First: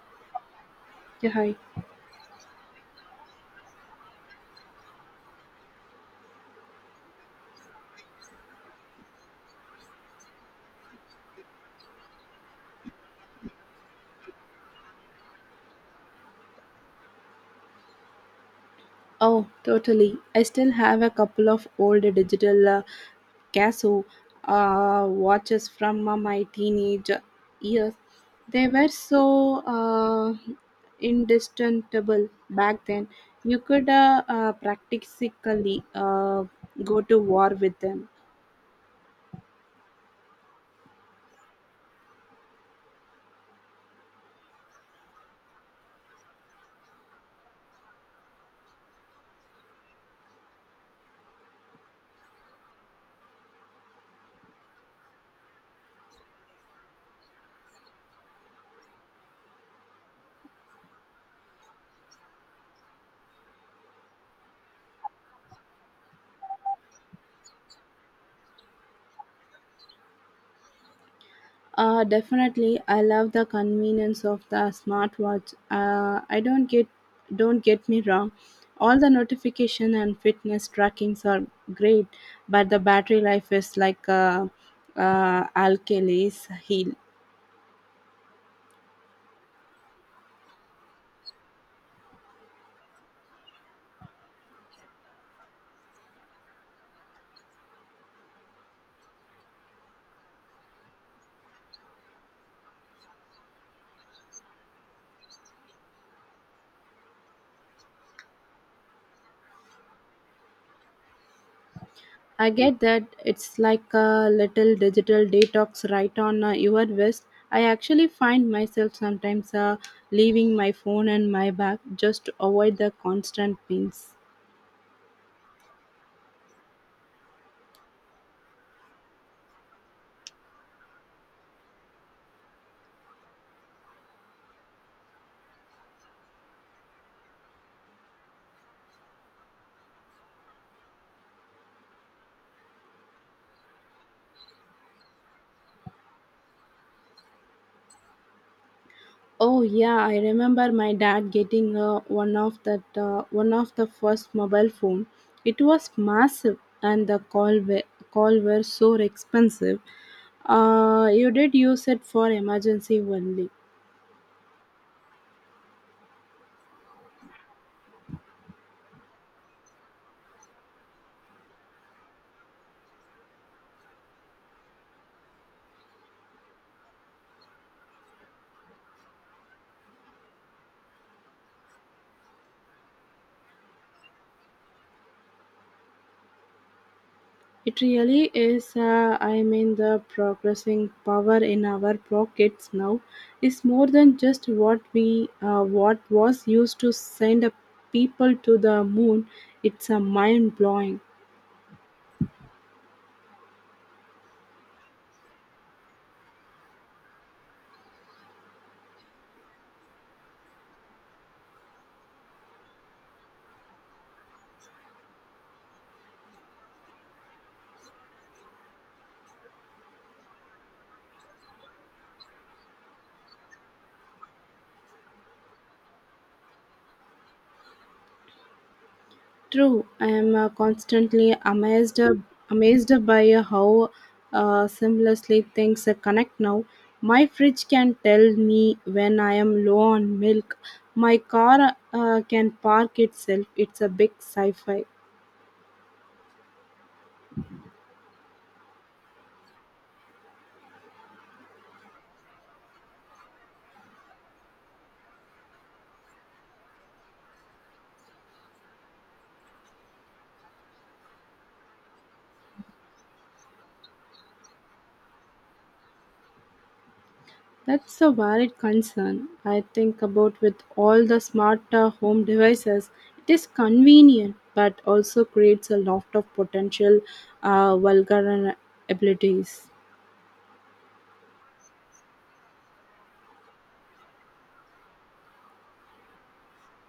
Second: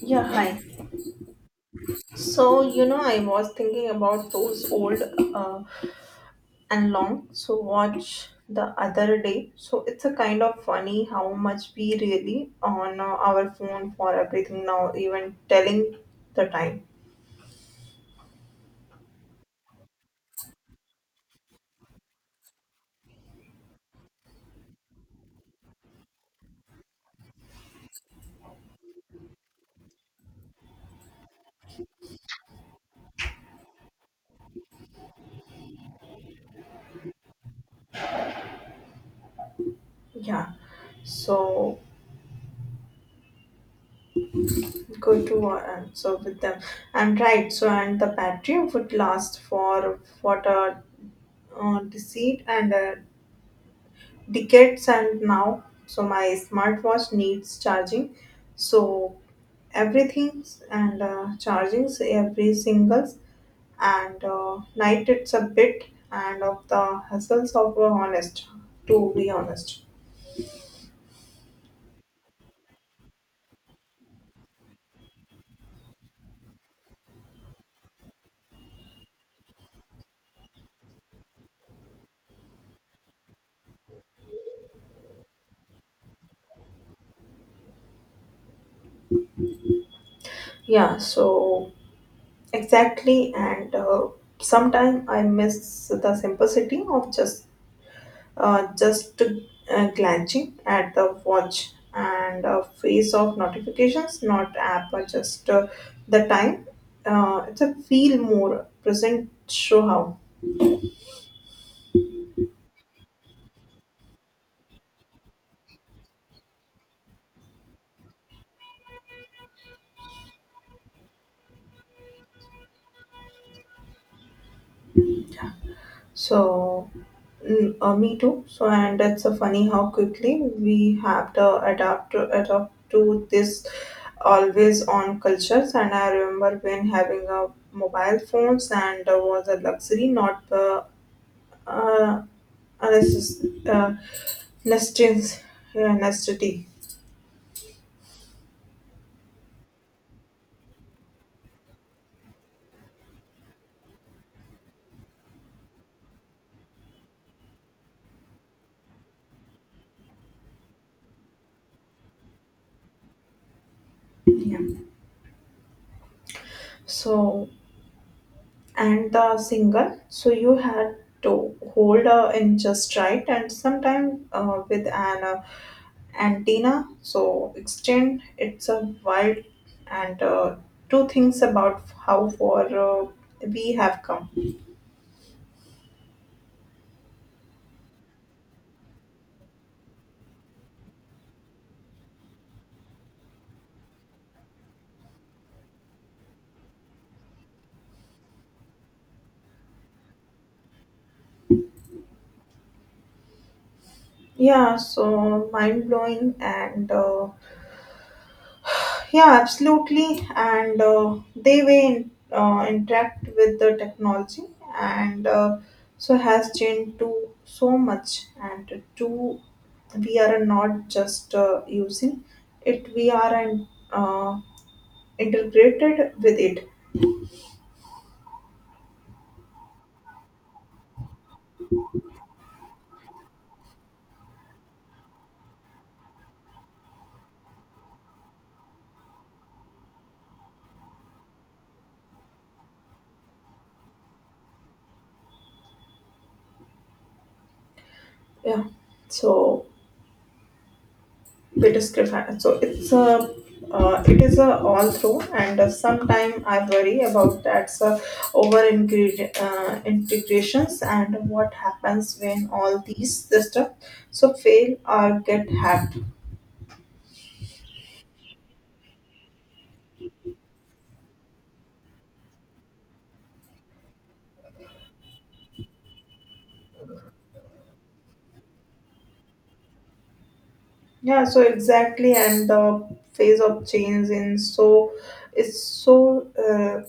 Yeah, hi. Yeah, hi. So, you know, I was thinking about those old uh, and long. So, watch the other day. So, it's a kind of funny how much we really on our phone for everything now, even telling the time. Oh, totally. I still have a couple of old digital Casio watches from my teenage years. They were so uh, indistinguishable back then. You could practically go to war with them. Yeah. So, go to so with them. And right. So, and the battery would last for what a deceit and decades and now so my smartwatch needs charging so everything and chargings every singles and night it's a bit and of the hassles of honest to be honest Definitely, I love the convenience of the smartwatch. I don't get me wrong, all the notification and fitness trackings are great, but the battery life is like alkali's heel. Yeah, so exactly and sometime I miss the simplicity of just glancing at the watch and a face of notifications, not app, but just the time. It's a feel more present, show how. I get that it's like a little digital detox right on your wrist. I actually find myself sometimes leaving my phone and my bag just to avoid the constant pings. So, me too. So, and that's a funny how quickly we have to adapt to this always on cultures. And I remember when having a mobile phones and was a luxury, not uh, a Nestin's, yeah, Nestity. Oh yeah, I remember my dad getting one of the first mobile phone. It was massive, and call were so expensive. You did use it for emergency only. Yeah. So, and the single, so you had to hold in just right and sometime with an antenna. So, extend it's a wild and two things about how far we have come. It really is. I mean, the progressing power in our pockets now is more than just what was used to send a people to the moon. It's a mind blowing. Yeah, so mind blowing and yeah, absolutely. And they way interact with the technology, and so has changed to so much. And to we are not just using it; we are uh, integrated with it. True, I am constantly amazed by how seamlessly things connect now. My fridge can tell me when I am low on milk. My car can park itself. It's a big sci-fi. Yeah. So so it's a it is a all through, and sometime I worry about that's over ingredient integrations and what happens when all these systems so fail or get hacked. That's a valid concern. I think about with all the smart home devices. It is convenient, but also creates a lot of potential vulnerabilities. Yeah, so exactly, and the phase of change in so is so.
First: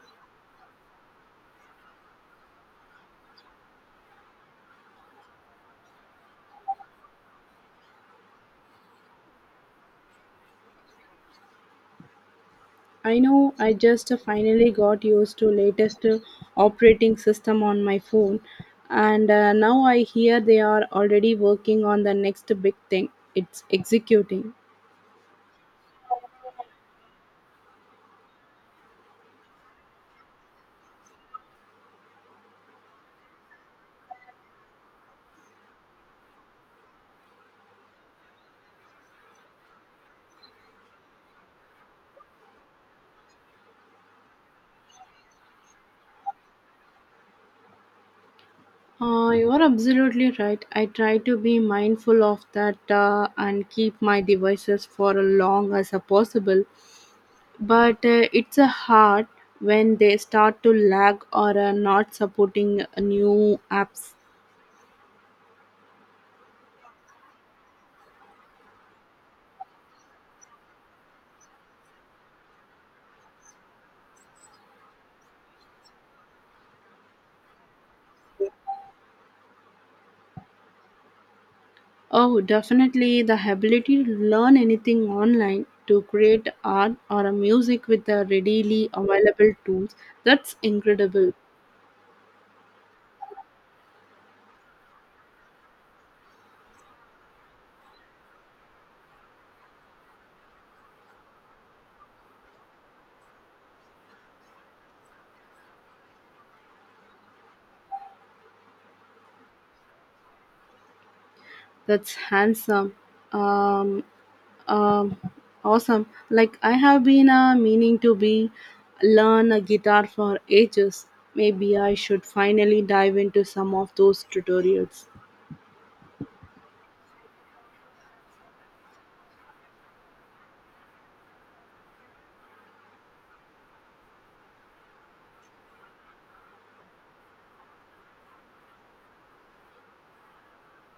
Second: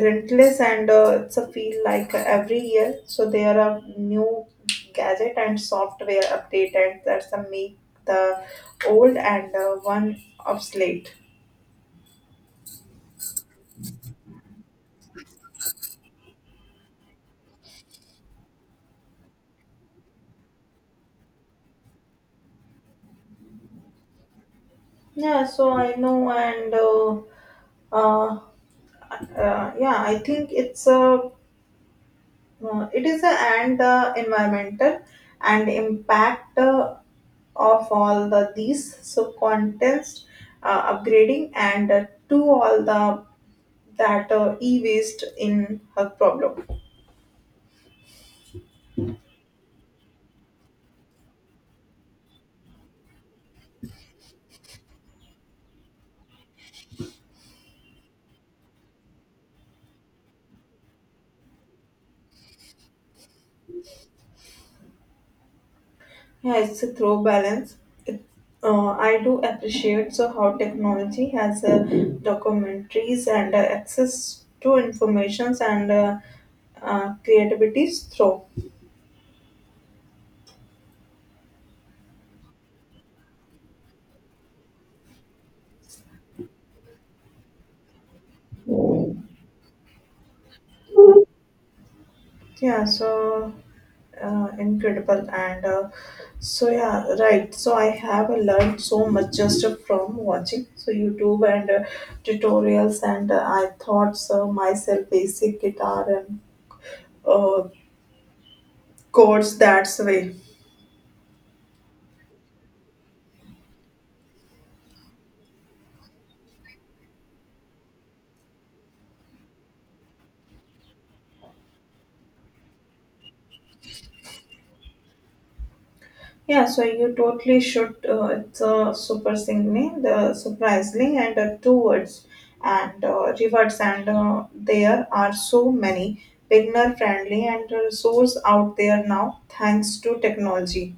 Rentless and it's a feel like every year so there are new gadget and software update and that's a make the old and one obsolete. I know I just finally got used to latest operating system on my phone and now I hear they are already working on the next big thing it's executing. Yeah so I know and uh, yeah I think it's a it is a and environmental and impact of all the these so contest upgrading and to all the that e-waste in her problem. You're absolutely right. I try to be mindful of that and keep my devices for as long as possible. But it's a hard when they start to lag or are not supporting new apps. Yeah, it's a throw balance. It, I do appreciate so how technology has documentaries and access to informations and creativities through. Oh, definitely the ability to learn anything online, to create art or a music with the readily available tools. That's incredible. Yeah, so incredible and so yeah, right. So I have learned so much just from watching so YouTube and tutorials and I thought so myself basic guitar and uh, codes that's way. That's handsome. Um, um, awesome. Like I have been meaning to be learn a guitar for ages. Maybe I should finally dive into some of those tutorials. Yeah, so you totally should. It's a super singing, the surprisingly, and two words and rewards, and there are so many beginner friendly and resource out there now thanks to technology.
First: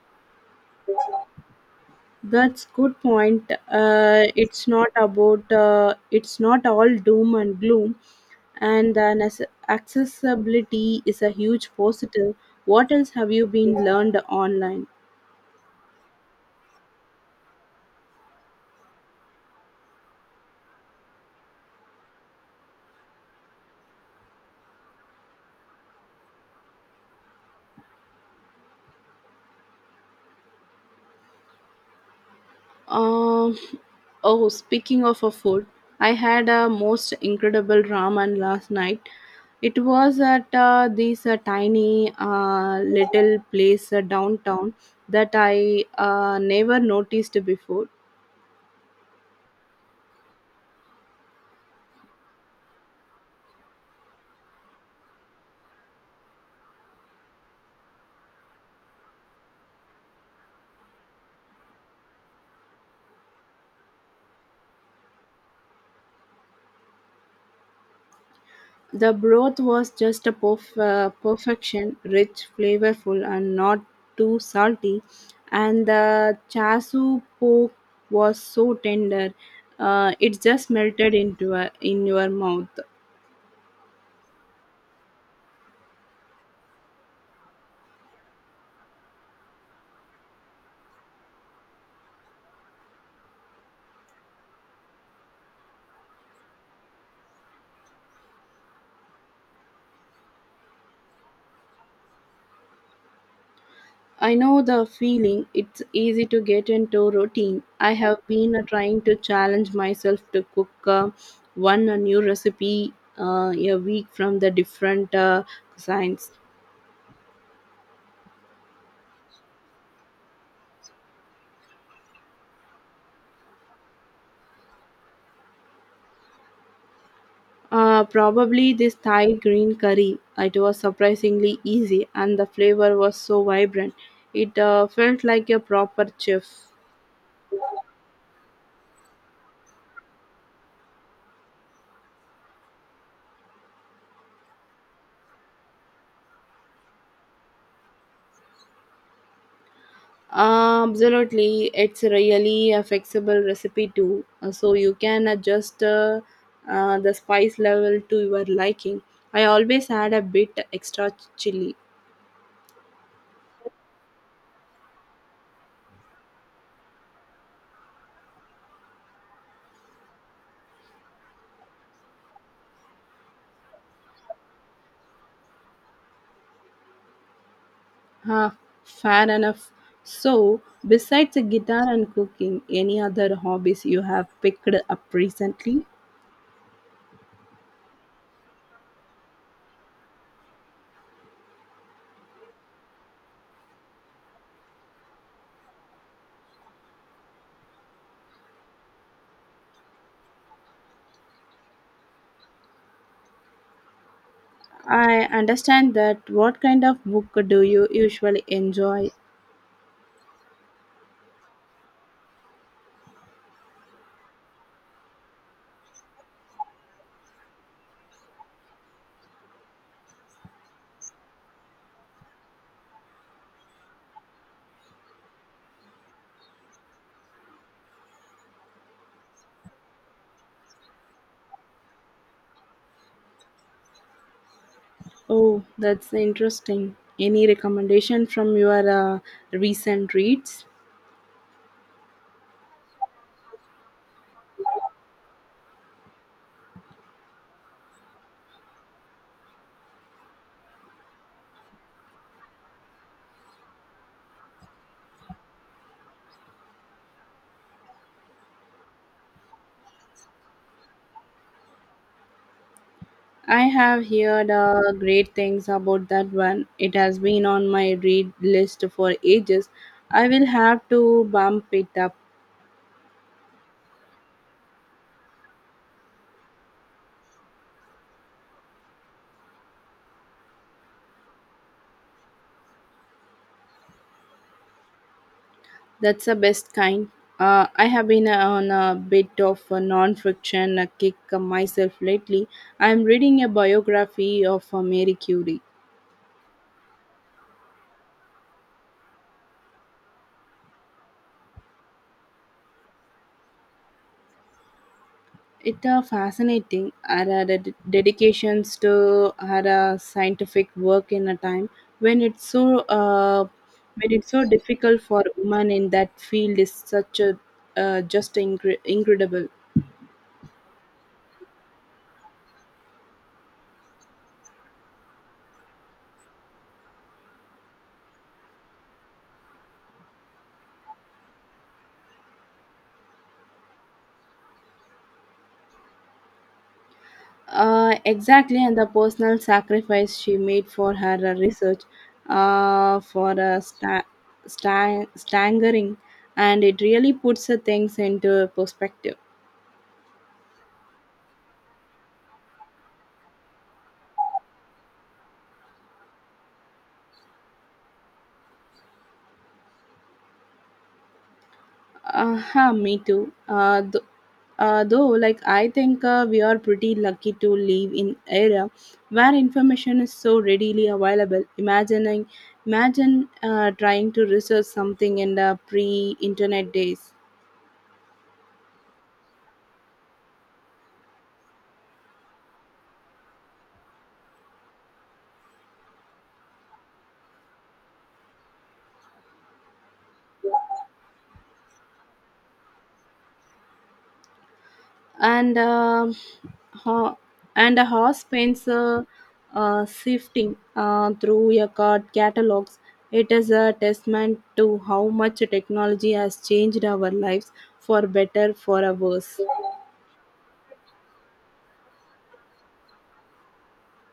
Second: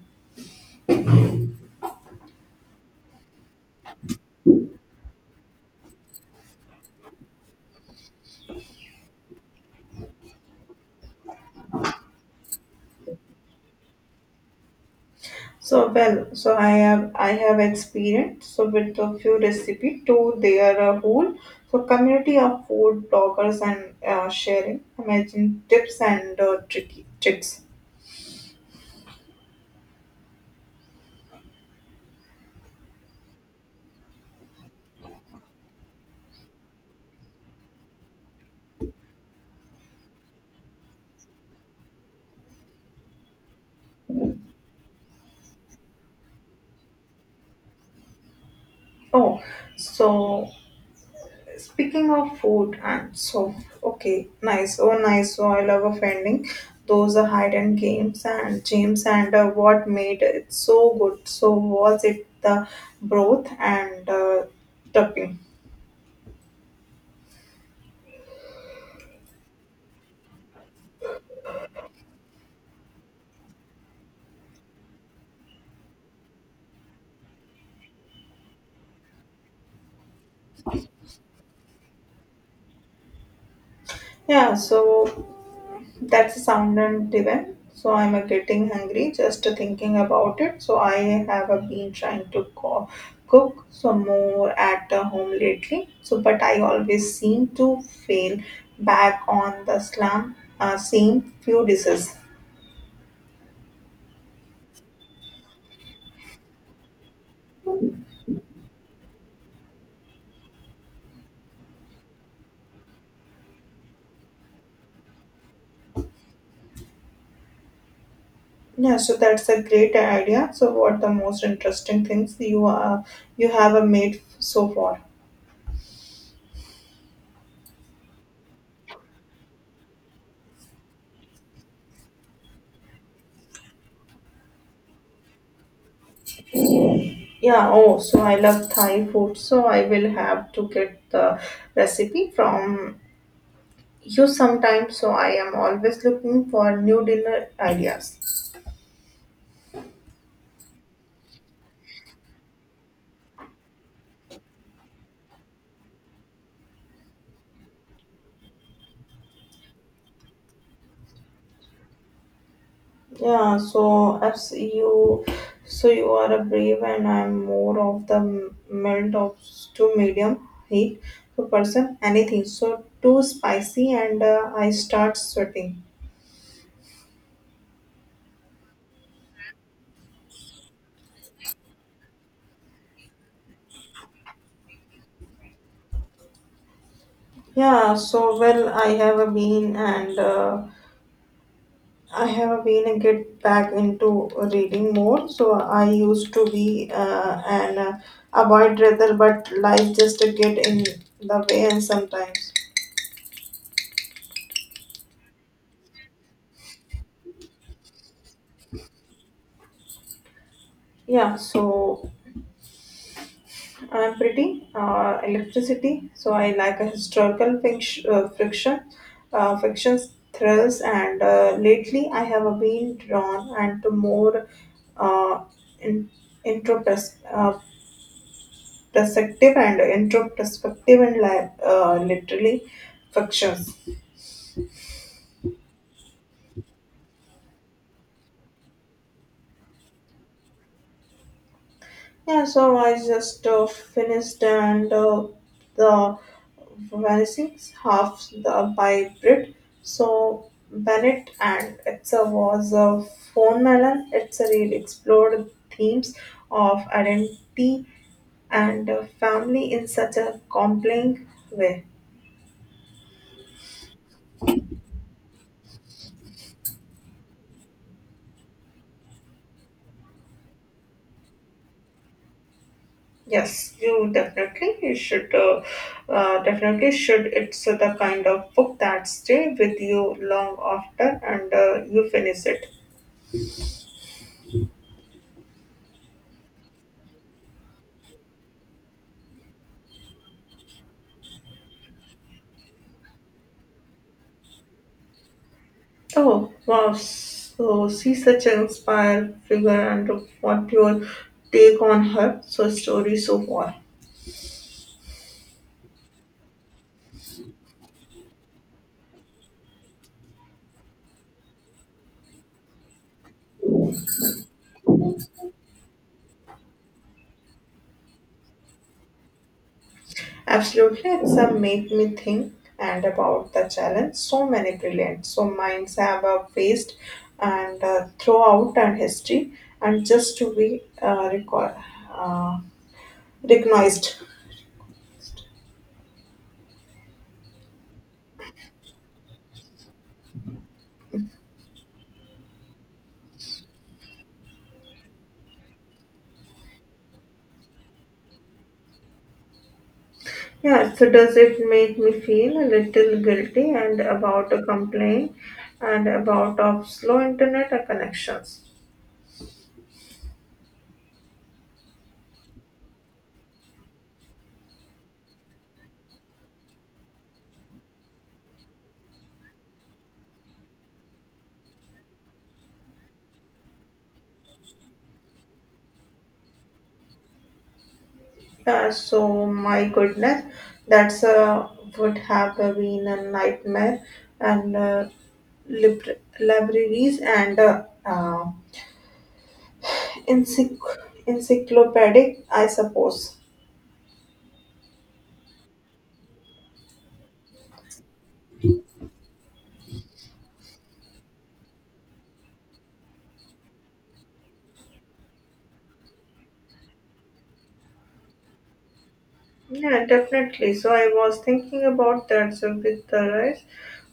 That's good point. It's not all doom and gloom, and accessibility is a huge positive. What else have you been learned online? So well, so I have experience so with a few recipe to their whole so community of food bloggers and sharing amazing tips and tricky tricks. Um, oh, speaking of a food, I had a most incredible ramen last night. It was at this tiny little place downtown that I never noticed before. Oh, so speaking of food and so, okay, nice. Oh, nice. So I love offending. Those are hide and games and James and what made it so good? So was it the broth and topping? The broth was just perfection, rich, flavorful, and not too salty. And the chasu pork was so tender, it just melted in your mouth. Yeah. So that's sounded divine. So I'm getting hungry just thinking about it. So I have been trying to cook some more at home lately. So but I always seem to fail back on the slam same few dishes. I know the feeling. It's easy to get into routine. I have been trying to challenge myself to cook one a new recipe a week from the different cuisines. Yeah, so that's a great idea. So what the most interesting things you have made so far? Probably this Thai green curry. It was surprisingly easy, and the flavor was so vibrant. It felt like a proper chef. Yeah, oh, so I love Thai food, so I will have to get the recipe from you sometimes, so I am always looking for new dinner ideas. Absolutely, it's really a flexible recipe too, so you can adjust the spice level to your liking. I always add a bit extra chili. Yeah, so as you, so you are a brave, and I'm more of the mild of to medium heat to person. Anything so too spicy, and I start sweating. Huh, fair enough. So, besides the guitar and cooking, any other hobbies you have picked up recently? Yeah, so well, I have a bean and. I have been a get back into reading more, so I used to be an avoid rather, but life just get in the way and sometimes. I understand that. What kind of book do you usually enjoy? Yeah, so I'm pretty electricity, so I like a historical finch, fictions, thrills, and lately I have been drawn and to more uh, in, introspective perspective and introspective and li- literally fictions. Oh, that's interesting. Any recommendation from your recent reads? Yeah, so I just finished and the vanishing half the by Brit. So Bennett and it's a was a phone melon. It's a real explored themes of identity and family in such a compelling way. I have heard great things about that one. It has been on my read list for ages. I will have to bump it up. Yes, you definitely you should definitely should. It's the kind of book that stay with you long after and you finish it. That's the best kind. I have been on a bit of a non-fiction kick myself lately. I'm reading a biography of Mary Curie. Oh wow! So she's such an inspired figure, and what your take on her so story so far? It are fascinating. Our dedications to our scientific work in a time when it's so uh, when it's so difficult for women in that field is such a incredible. Absolutely, it's a make me think and about the challenge. So many brilliant, so minds have faced and throughout and history, and just to be recall. Uh, Recognized. Exactly, and the personal sacrifice she made for her research, uh, for uh, sta- staggering, and it really puts things into perspective. Yeah, so does it make me feel a little guilty and about a complaint and about of slow internet or connections? Me too. Though, like, I think we are pretty lucky to live in era where information is so readily available. Imagine trying to research something in the pre-internet days, Yeah, so my goodness, that's would have been a nightmare and libraries and encyc- encyclopedic, I suppose. and ho- and a horse paints sifting through your card catalogs. It is a testament to how much technology has changed our lives for better, for a worse. Yeah, definitely. So I was thinking about that. So with the rise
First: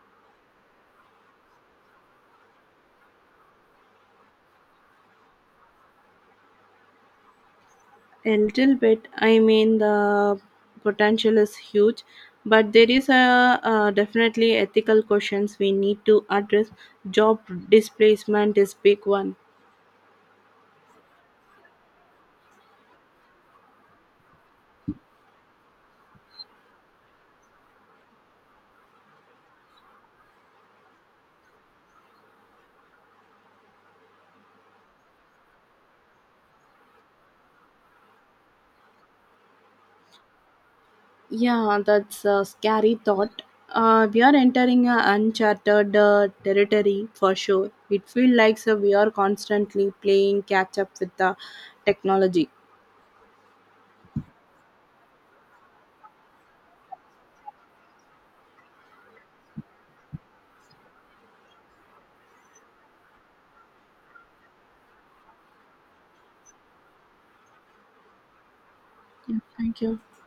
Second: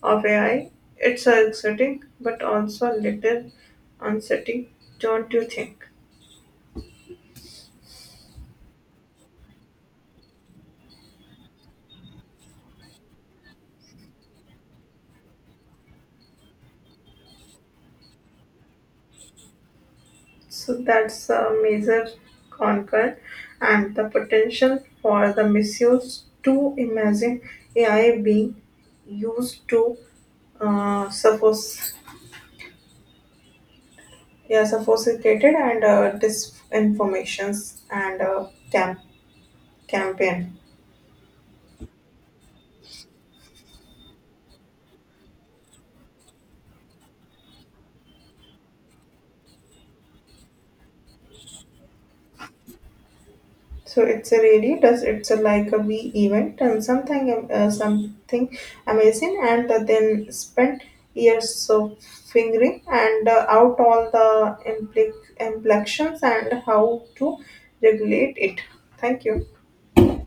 of AI, it's exciting, but also a little unsettling, don't you think? A little bit. I mean, the potential is huge, but there is a, definitely ethical questions we need to address. Job displacement is big one. So that's a major concern, and the potential for the misuse. To imagine AI being used to suppose yeah sophisticated and disinformations and campaign. Yeah, that's a scary thought. We are entering a uncharted territory for sure. It feels like so we are constantly playing catch up with the technology. So it's a really does it's a like a V event and something amazing and then spent years of figuring and out all the implications and how to regulate it. Thank Yeah, you. thank you.